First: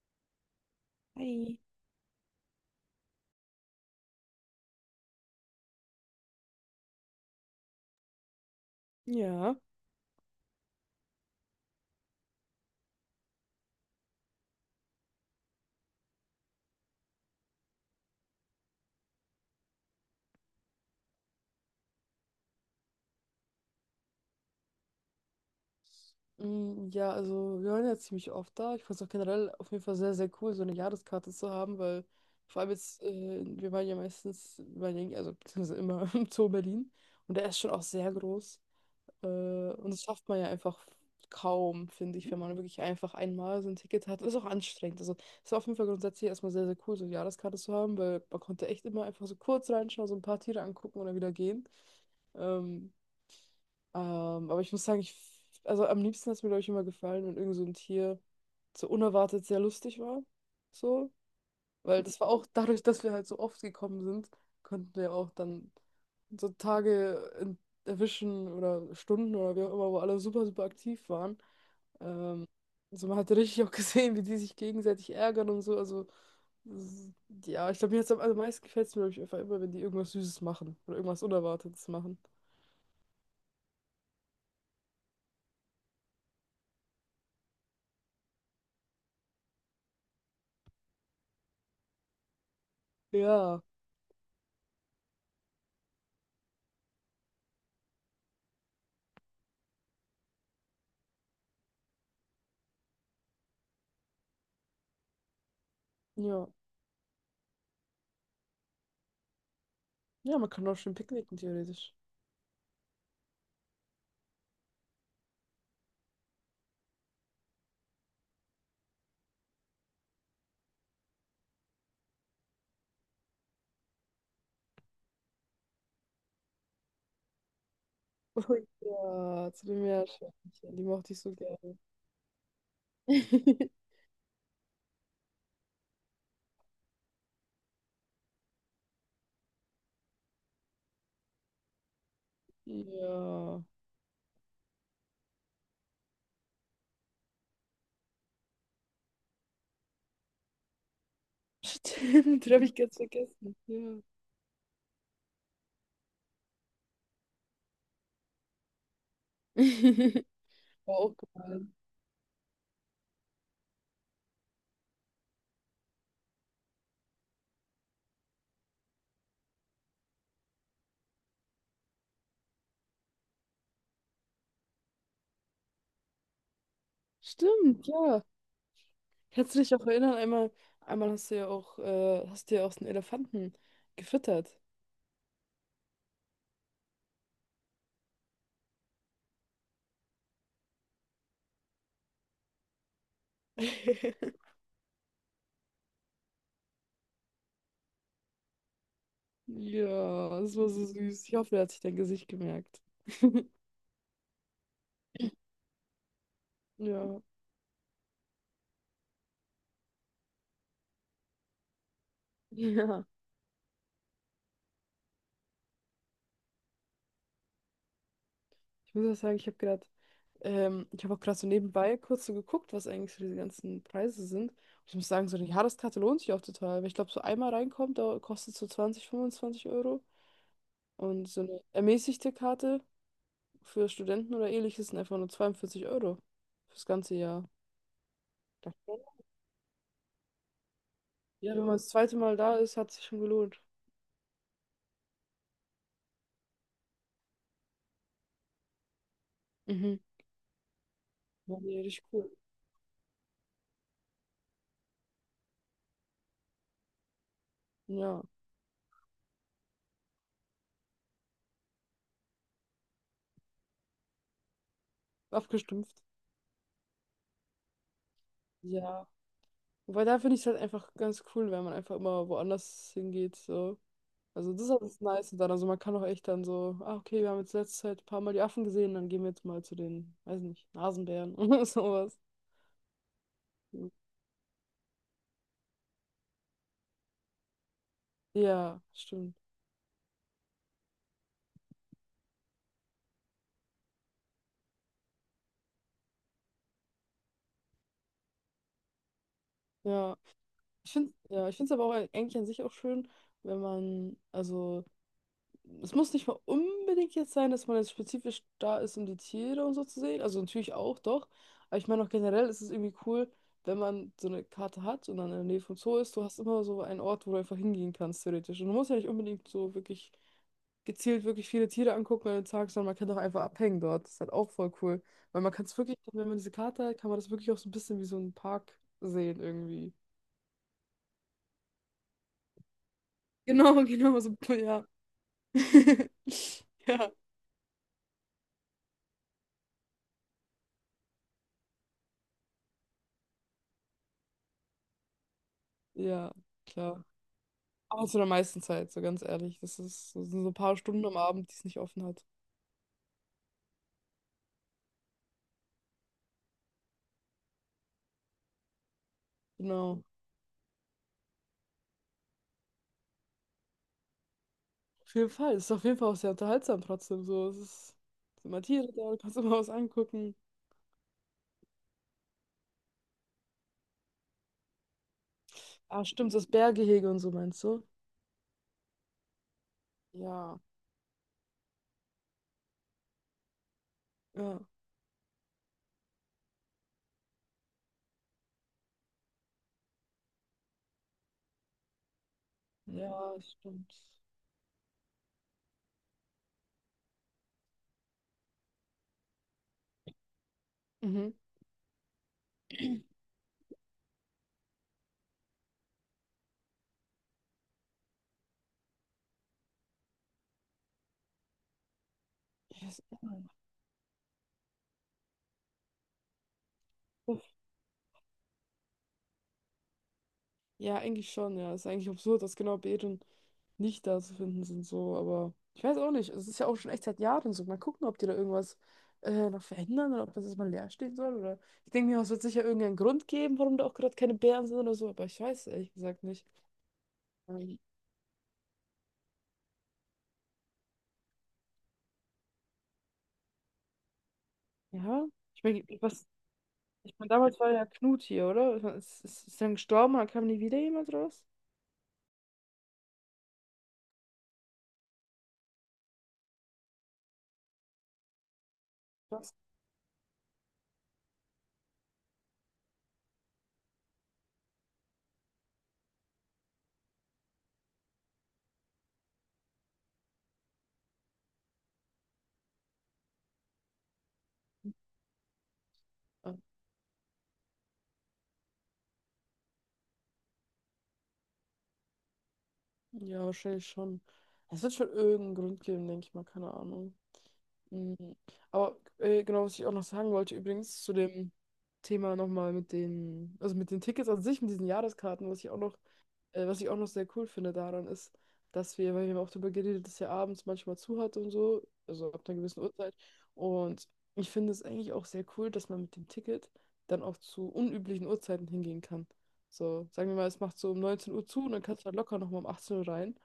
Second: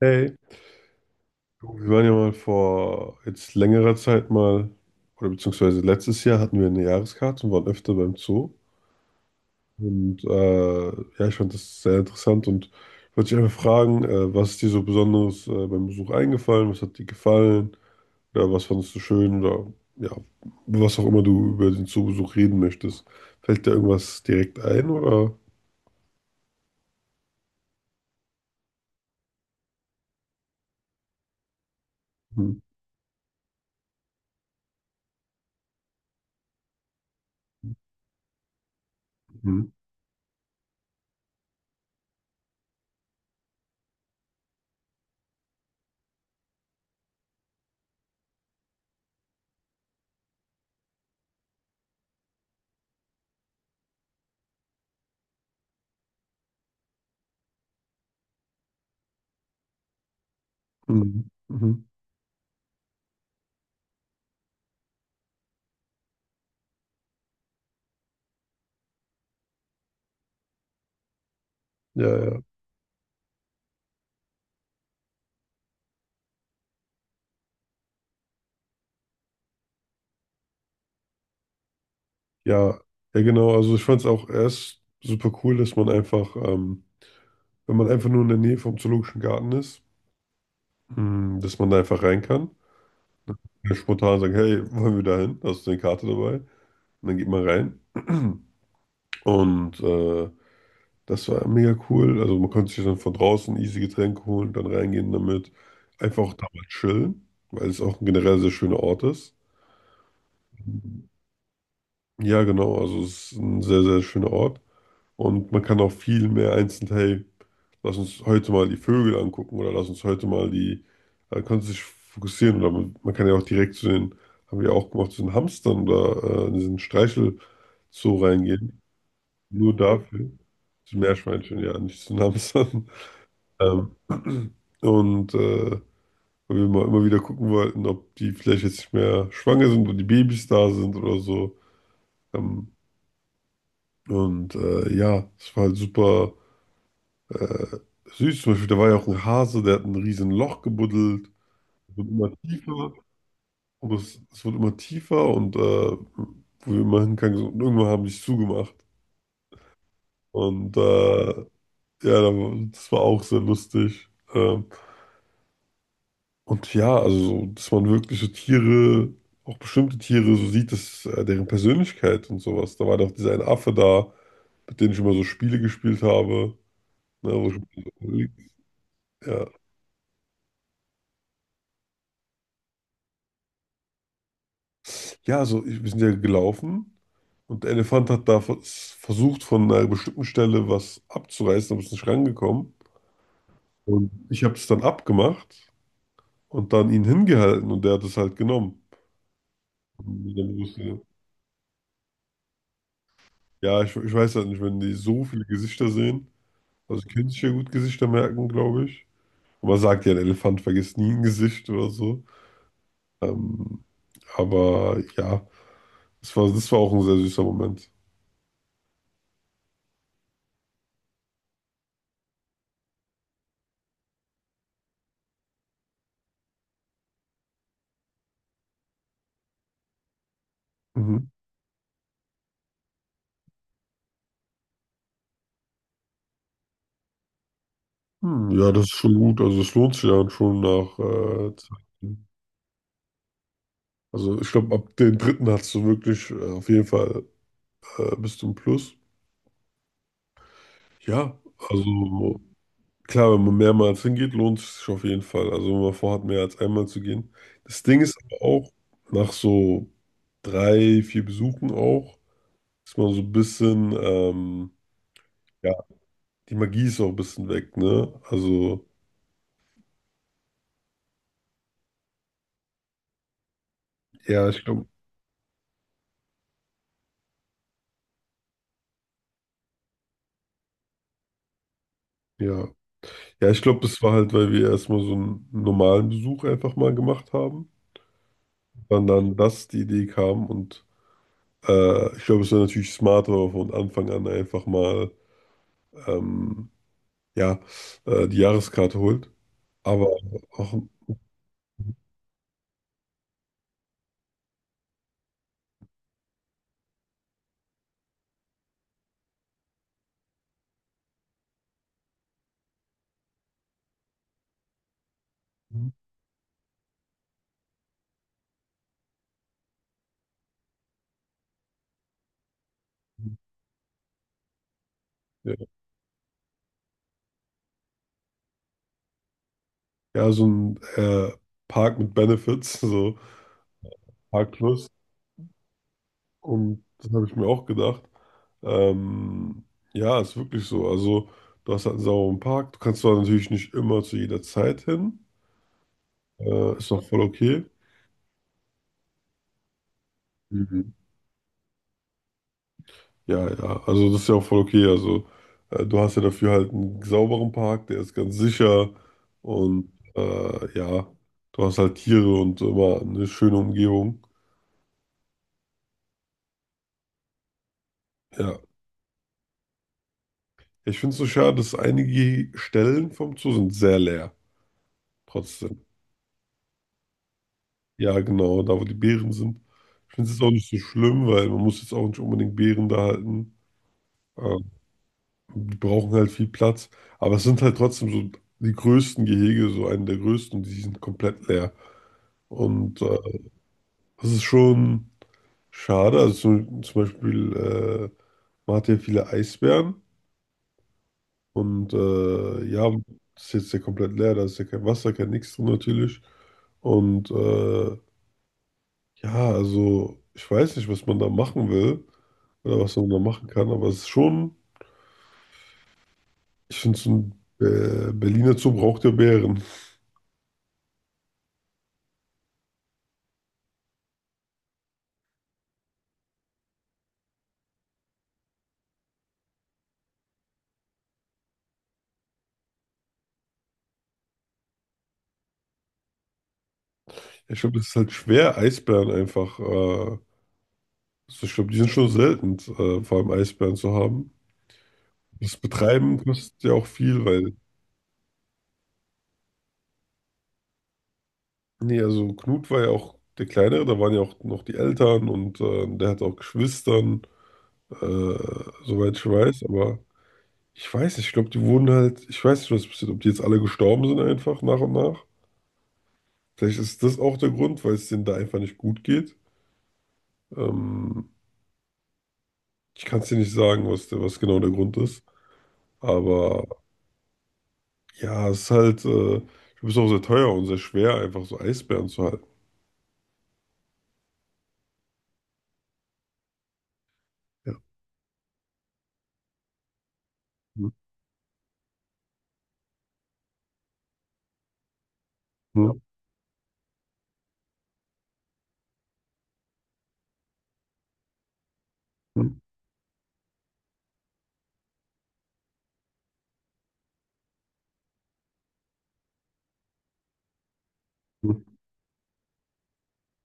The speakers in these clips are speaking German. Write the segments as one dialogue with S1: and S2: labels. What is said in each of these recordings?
S1: Hey,
S2: Hi.
S1: du, wir waren ja mal vor jetzt längerer Zeit mal, oder beziehungsweise letztes Jahr hatten wir eine Jahreskarte und waren öfter beim Zoo.
S2: Ja.
S1: Und ja, ich fand das sehr interessant und wollte dich einfach fragen, was ist dir so Besonderes beim Besuch eingefallen? Was hat dir gefallen? Oder was fandest du schön? Oder ja, was auch immer du über den Zoobesuch reden möchtest. Fällt dir irgendwas direkt ein oder?
S2: Mm, ja, also wir waren ja ziemlich oft da. Ich fand es auch generell auf jeden Fall sehr, sehr cool, so eine Jahreskarte zu haben, weil
S1: Mhm.
S2: vor allem jetzt, wir waren ja meistens, wir waren ja, also beziehungsweise immer im Zoo Berlin, und der ist schon auch sehr groß. Äh, und das schafft man ja einfach kaum, finde ich, wenn man wirklich einfach einmal so ein Ticket hat. Ist auch anstrengend. Also es war auf jeden Fall grundsätzlich erstmal sehr, sehr cool, so eine Jahreskarte zu haben, weil man konnte echt immer einfach so kurz reinschauen, so ein paar Tiere angucken und dann wieder gehen. Ähm, aber ich muss sagen, also am liebsten hat es mir, glaube ich, immer gefallen, wenn irgend so ein Tier so unerwartet sehr lustig war. So.
S1: Mhm. Mhm.
S2: Weil das war auch dadurch, dass wir halt so oft gekommen sind, konnten wir auch dann so Tage erwischen oder Stunden oder wie auch immer, wo alle super, super aktiv waren.
S1: Ja, ja.
S2: Ähm, also man hat richtig auch gesehen, wie die sich gegenseitig ärgern und so. Also, s- ja, ich glaube, mir hat's am allermeisten gefällt es mir, glaube ich, einfach immer, wenn die irgendwas Süßes machen oder irgendwas Unerwartetes machen.
S1: Ja, ja, genau. Also ich fand es auch erst super cool, dass man einfach, wenn man einfach nur in der Nähe vom Zoologischen Garten ist, mh, dass man da einfach rein kann.
S2: Ja,
S1: Und spontan sagen, hey, wollen wir da hin? Hast du eine Karte dabei? Und dann geht man rein. Und das war mega cool. Also man konnte sich dann von draußen easy Getränke holen, dann reingehen damit. Einfach auch da
S2: ja.
S1: mal chillen, weil es auch ein generell sehr schöner Ort ist.
S2: Ja, man kann auch schön picknicken, theoretisch.
S1: Ja, genau. Also es ist ein sehr, sehr schöner Ort. Und man kann auch viel mehr einzeln, hey, lass uns heute mal die Vögel angucken oder lass uns heute mal die, kannst du dich fokussieren? Oder man kann ja auch direkt zu den, haben wir auch gemacht, zu den Hamstern oder in diesen Streichelzoo
S2: Oh
S1: reingehen.
S2: ja, zu
S1: Nur
S2: den
S1: dafür.
S2: Meerschweinchen, die
S1: Zu
S2: mochte ich so
S1: Meerschweinchen, ja,
S2: gerne.
S1: nicht zu den Hamstern. Ähm, und äh, Weil wir mal immer wieder gucken wollten, ob die vielleicht jetzt nicht mehr schwanger sind oder die Babys da sind oder so. Ähm,
S2: Ja.
S1: ja, es war halt super äh, süß. Zum Beispiel, da war ja auch ein Hase, der hat ein riesen Loch gebuddelt. Wird immer
S2: Stimmt, den habe ich
S1: tiefer
S2: ganz vergessen.
S1: und
S2: Ja.
S1: es wird immer tiefer und wo wir immer hingegangen sind, und irgendwann haben die es zugemacht. Und
S2: War auch geil.
S1: ja, das war auch sehr lustig. Ähm, und ja, also, so, dass man wirklich so Tiere, auch bestimmte Tiere, so sieht, dass deren Persönlichkeit und sowas. Da war doch dieser eine Affe da, mit dem ich immer so Spiele gespielt habe. Ne, wo
S2: Stimmt, ja.
S1: ich, ja.
S2: Kannst du dich auch erinnern, einmal hast du ja auch so einen Elefanten gefüttert.
S1: Ja, also ich, wir sind ja gelaufen und der Elefant hat da versucht, von einer bestimmten Stelle was abzureißen, aber ist nicht rangekommen. Und ich habe es dann abgemacht und dann ihn hingehalten und der hat es halt genommen. Und ich
S2: Ja,
S1: dann
S2: das war so
S1: wusste,
S2: süß. Ich hoffe, er hat sich dein Gesicht gemerkt.
S1: ja, ich weiß halt nicht, wenn die so viele Gesichter sehen, also die
S2: Ja.
S1: können sich ja gut Gesichter merken, glaube ich. Und man sagt ja, ein Elefant vergisst nie ein Gesicht oder so.
S2: Ja.
S1: Ähm, aber ja, das war auch ein sehr süßer Moment.
S2: Ich muss auch sagen, ich habe auch gerade so nebenbei kurz so geguckt, was eigentlich so diese ganzen Preise sind. Und ich muss sagen, so eine Jahreskarte lohnt sich auch total, weil ich glaube, so einmal reinkommt, da kostet so 20-25 Euro.
S1: Mhm.
S2: Und so eine ermäßigte Karte für Studenten oder ähnliches sind einfach nur 42 Euro fürs ganze Jahr.
S1: Hm, ja,
S2: Dachte
S1: das ist
S2: schon,
S1: schon gut. Also es lohnt sich ja schon nach
S2: ja, wenn
S1: Zeit.
S2: man das zweite Mal da ist, hat sich schon gelohnt.
S1: Also ich glaube, ab den dritten hast du wirklich auf jeden Fall bist du im Plus.
S2: Mhm.
S1: Ja,
S2: War mir richtig cool.
S1: also klar, wenn man mehrmals hingeht, lohnt es sich auf jeden Fall. Also wenn man vorhat, mehr als einmal zu gehen. Das Ding ist
S2: Ja,
S1: aber auch, nach so drei, vier Besuchen auch, ist man so ein bisschen, ja,
S2: abgestumpft.
S1: die Magie ist auch ein bisschen weg, ne? Also,
S2: Ja. Wobei da finde ich es halt einfach ganz cool, wenn man einfach immer woanders hingeht, so.
S1: ja,
S2: Also das
S1: ich
S2: ist
S1: glaube,
S2: alles nice und dann, also man kann auch echt dann so, ah, okay, wir haben jetzt letzte Zeit ein paar Mal die Affen gesehen, dann gehen wir jetzt mal zu den, weiß nicht, Nasenbären oder sowas.
S1: ja. Ja, ich glaube, das war halt, weil wir erstmal so einen normalen Besuch einfach mal gemacht haben.
S2: Ja,
S1: Dann
S2: stimmt.
S1: dann das die Idee kam und ich glaube, es wäre natürlich smarter, wenn man von Anfang an einfach mal ähm, ja, die Jahreskarte holt. Aber
S2: Ja,
S1: auch
S2: ich finde es aber auch eigentlich an sich auch schön, wenn man, also es muss nicht mal unbedingt jetzt sein, dass man jetzt spezifisch da ist, um die Tiere und so zu sehen. Also natürlich auch, doch. Aber ich meine auch generell ist es irgendwie cool, wenn man so eine Karte hat und dann in der Nähe vom Zoo ist, du hast immer so einen Ort, wo du einfach hingehen kannst, theoretisch. Und du musst ja nicht unbedingt so wirklich gezielt wirklich viele Tiere angucken an den Tag, sondern man kann doch einfach abhängen dort. Das ist halt auch voll cool. Weil man kann
S1: ja,
S2: es wirklich, wenn man diese Karte hat, kann man das wirklich auch so ein bisschen wie so einen Park sehen irgendwie.
S1: ja, so ein Park mit Benefits, so
S2: Genau, genau, so,
S1: Park
S2: ja.
S1: Plus. Und das
S2: Ja.
S1: habe ich mir auch gedacht. Ähm, ja, ist wirklich so. Also, du hast halt einen sauberen Park. Du kannst zwar natürlich nicht immer zu jeder Zeit hin.
S2: Ja,
S1: Ist auch
S2: klar.
S1: voll okay.
S2: Aber zu der meisten Zeit, so ganz ehrlich. Das sind so ein paar
S1: Mhm.
S2: Stunden am Abend, die es nicht offen hat.
S1: Ja, ja, also das ist ja auch voll okay. Also, du hast ja dafür halt einen sauberen Park, der ist ganz sicher. Und
S2: Genau.
S1: ja, du hast halt Tiere und immer eine schöne Umgebung.
S2: Auf jeden Fall. Es ist auf jeden Fall auch sehr unterhaltsam trotzdem. So, es sind
S1: Ja.
S2: immer Tiere da, du kannst immer was angucken.
S1: Ich finde es so schade, dass einige Stellen vom Zoo sind sehr leer. Trotzdem.
S2: Ah, stimmt, das Bärgehege und so meinst du?
S1: Ja, genau, da wo die Beeren sind. Ich finde es jetzt auch
S2: Ja,
S1: nicht so schlimm, weil man muss jetzt auch nicht unbedingt Beeren da halten.
S2: ja,
S1: Ähm, Die brauchen halt viel Platz. Aber es sind halt trotzdem so die größten Gehege, so einen der größten, die sind komplett leer. Und
S2: ja, stimmt.
S1: das ist schon schade. Also zum Beispiel, man hat ja viele Eisbären
S2: Mhm.
S1: und ja, das ist jetzt ja komplett leer, da ist ja kein Wasser, kein Nix drin natürlich. Und ja, also ich weiß nicht, was man da machen will oder
S2: Ja,
S1: was man
S2: ja.
S1: da machen kann, aber es ist schon, ich finde, so ein Berliner Zoo braucht ja Bären.
S2: Ja, eigentlich schon, ja. Ist eigentlich absurd, dass genau Beeren nicht da zu finden sind, so, aber ich weiß auch nicht. Es ist ja auch schon echt seit Jahren so. Mal gucken, ob die da irgendwas noch verändern oder ob das jetzt mal leer stehen soll. Oder ich denke mir, es wird sicher irgendeinen Grund geben, warum da auch gerade keine Beeren sind oder so, aber ich weiß es ehrlich gesagt nicht.
S1: Ich glaube,
S2: Ähm,
S1: das ist halt schwer, Eisbären einfach, also ich glaube, die sind schon selten, vor allem Eisbären zu haben.
S2: ja,
S1: Das
S2: ich meine,
S1: Betreiben
S2: was,
S1: kostet ja auch
S2: ich
S1: viel,
S2: meine,
S1: weil,
S2: damals war ja Knut hier, oder? Ich mein, ist dann gestorben, oder kam nie wieder jemand raus?
S1: nee, also Knut war ja auch der Kleinere, da waren ja auch noch die Eltern und der hat auch Geschwistern, äh, soweit ich
S2: Was?
S1: weiß, aber ich weiß nicht, ich glaube, die wurden halt, ich weiß nicht, was passiert, ob die jetzt alle gestorben sind einfach nach und nach. Vielleicht ist das auch der Grund, weil es denen da einfach nicht gut geht. Ähm, Ich kann es dir nicht sagen, was genau der Grund ist.
S2: Ah,
S1: Aber ja, es ist halt, ich glaube, es ist auch sehr teuer und sehr schwer, einfach so Eisbären zu halten.
S2: ja, wahrscheinlich schon. Es wird schon irgendeinen Grund geben, denke ich mal, keine Ahnung.
S1: Ja,
S2: Mhm. Aber genau, was ich auch noch sagen wollte,
S1: hm,
S2: übrigens zu dem Thema nochmal also mit den Tickets an sich, mit diesen Jahreskarten,
S1: hm,
S2: was ich auch noch sehr cool finde daran ist, dass wir, weil wir haben auch darüber geredet, dass er abends manchmal zu hat und so, also ab
S1: hm,
S2: einer gewissen Uhrzeit. Und ich finde es eigentlich auch sehr cool, dass man mit dem Ticket dann auch zu unüblichen Uhrzeiten hingehen kann. So, sagen wir mal, es macht so um 19 Uhr zu
S1: hm.
S2: und dann kannst du halt locker nochmal um 18 Uhr rein.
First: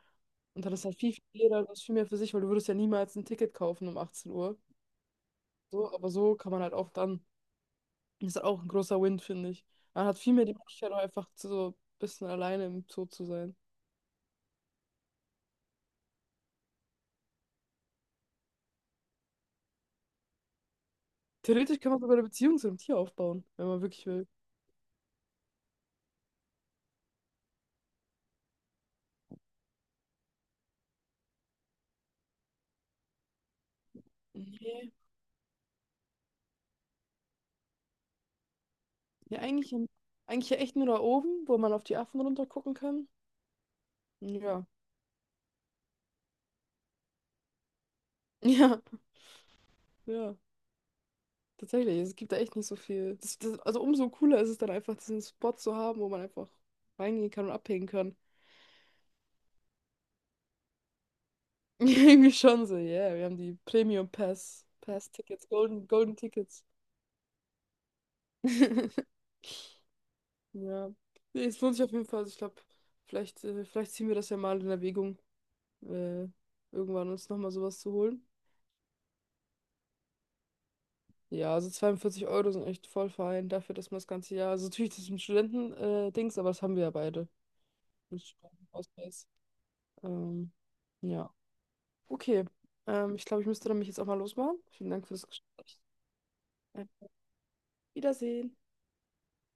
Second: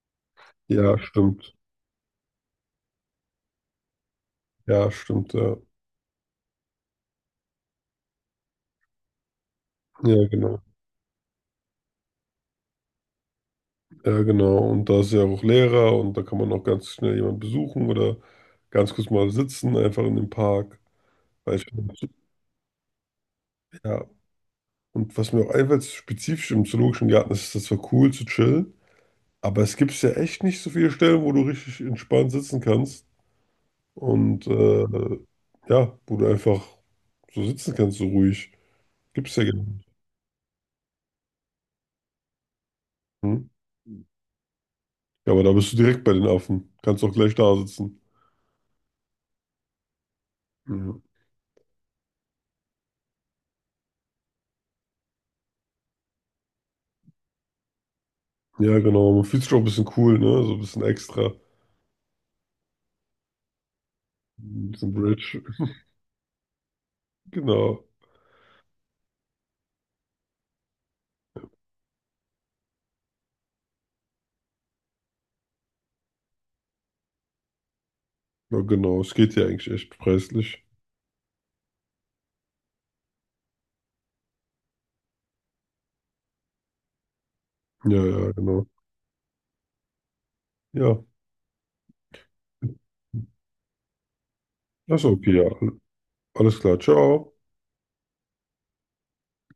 S2: Und dann ist halt
S1: Ja,
S2: viel, viel
S1: stimmt.
S2: jeder, das viel mehr für sich, weil du würdest ja niemals ein Ticket kaufen um 18 Uhr.
S1: Ja, stimmt, ja.
S2: So, aber so kann man halt auch dann, das ist halt auch ein großer Win, finde ich. Man hat
S1: Ja,
S2: viel mehr die
S1: genau.
S2: Möglichkeit, auch einfach zu so ein bisschen alleine im Zoo zu sein.
S1: Ja, genau. Und da ist ja auch Lehrer und da kann man auch ganz schnell jemanden besuchen oder ganz kurz mal sitzen, einfach in dem Park. Weil ich,
S2: Theoretisch kann man sogar eine Beziehung zu einem Tier aufbauen, wenn man
S1: ja,
S2: wirklich will.
S1: und was mir auch einfällt, spezifisch im Zoologischen Garten ist, das war cool zu chillen, aber es gibt ja echt nicht so viele Stellen, wo du richtig entspannt sitzen kannst und
S2: Nee.
S1: ja, wo du einfach so sitzen kannst, so ruhig. Gibt's
S2: Ja,
S1: ja gar
S2: eigentlich,
S1: nicht.
S2: eigentlich ja echt nur da oben, wo man auf die Affen runter gucken kann.
S1: Hm?
S2: Ja.
S1: Ja, aber da bist du direkt bei den Affen. Kannst auch gleich da sitzen.
S2: Ja, ja.
S1: Ja,
S2: Tatsächlich, es gibt da echt nicht so viel. Also umso cooler ist es dann einfach, diesen Spot zu haben, wo man einfach reingehen kann und abhängen kann.
S1: ja, genau. Man fühlt sich auch ein bisschen cool, ne? So ein bisschen extra.
S2: Irgendwie schon so, yeah. Wir haben die Premium Pass,
S1: Ein bisschen
S2: Pass
S1: Bridge.
S2: Tickets, Golden, Golden Tickets.
S1: Genau.
S2: Ja. Nee, es lohnt sich auf jeden Fall. Also ich glaube, vielleicht ziehen wir das ja mal in Erwägung, äh, irgendwann uns nochmal sowas zu holen.
S1: Ja, genau. Es geht ja eigentlich echt preislich.
S2: Ja, also 42 Euro sind echt voll fein dafür, dass man das ganze Jahr. Also natürlich, das ist ein Studenten-Dings, aber das haben wir ja beide.
S1: Ja,
S2: Mit
S1: ja, genau.
S2: Studentenausweis. Ähm,
S1: Ja,
S2: ja. Okay. Ich glaube, ich müsste dann mich jetzt auch mal losmachen. Vielen
S1: das ist
S2: Dank für das
S1: okay, ja.
S2: Gespräch.
S1: Alles klar.
S2: Äh,
S1: Ciao.
S2: Wiedersehen.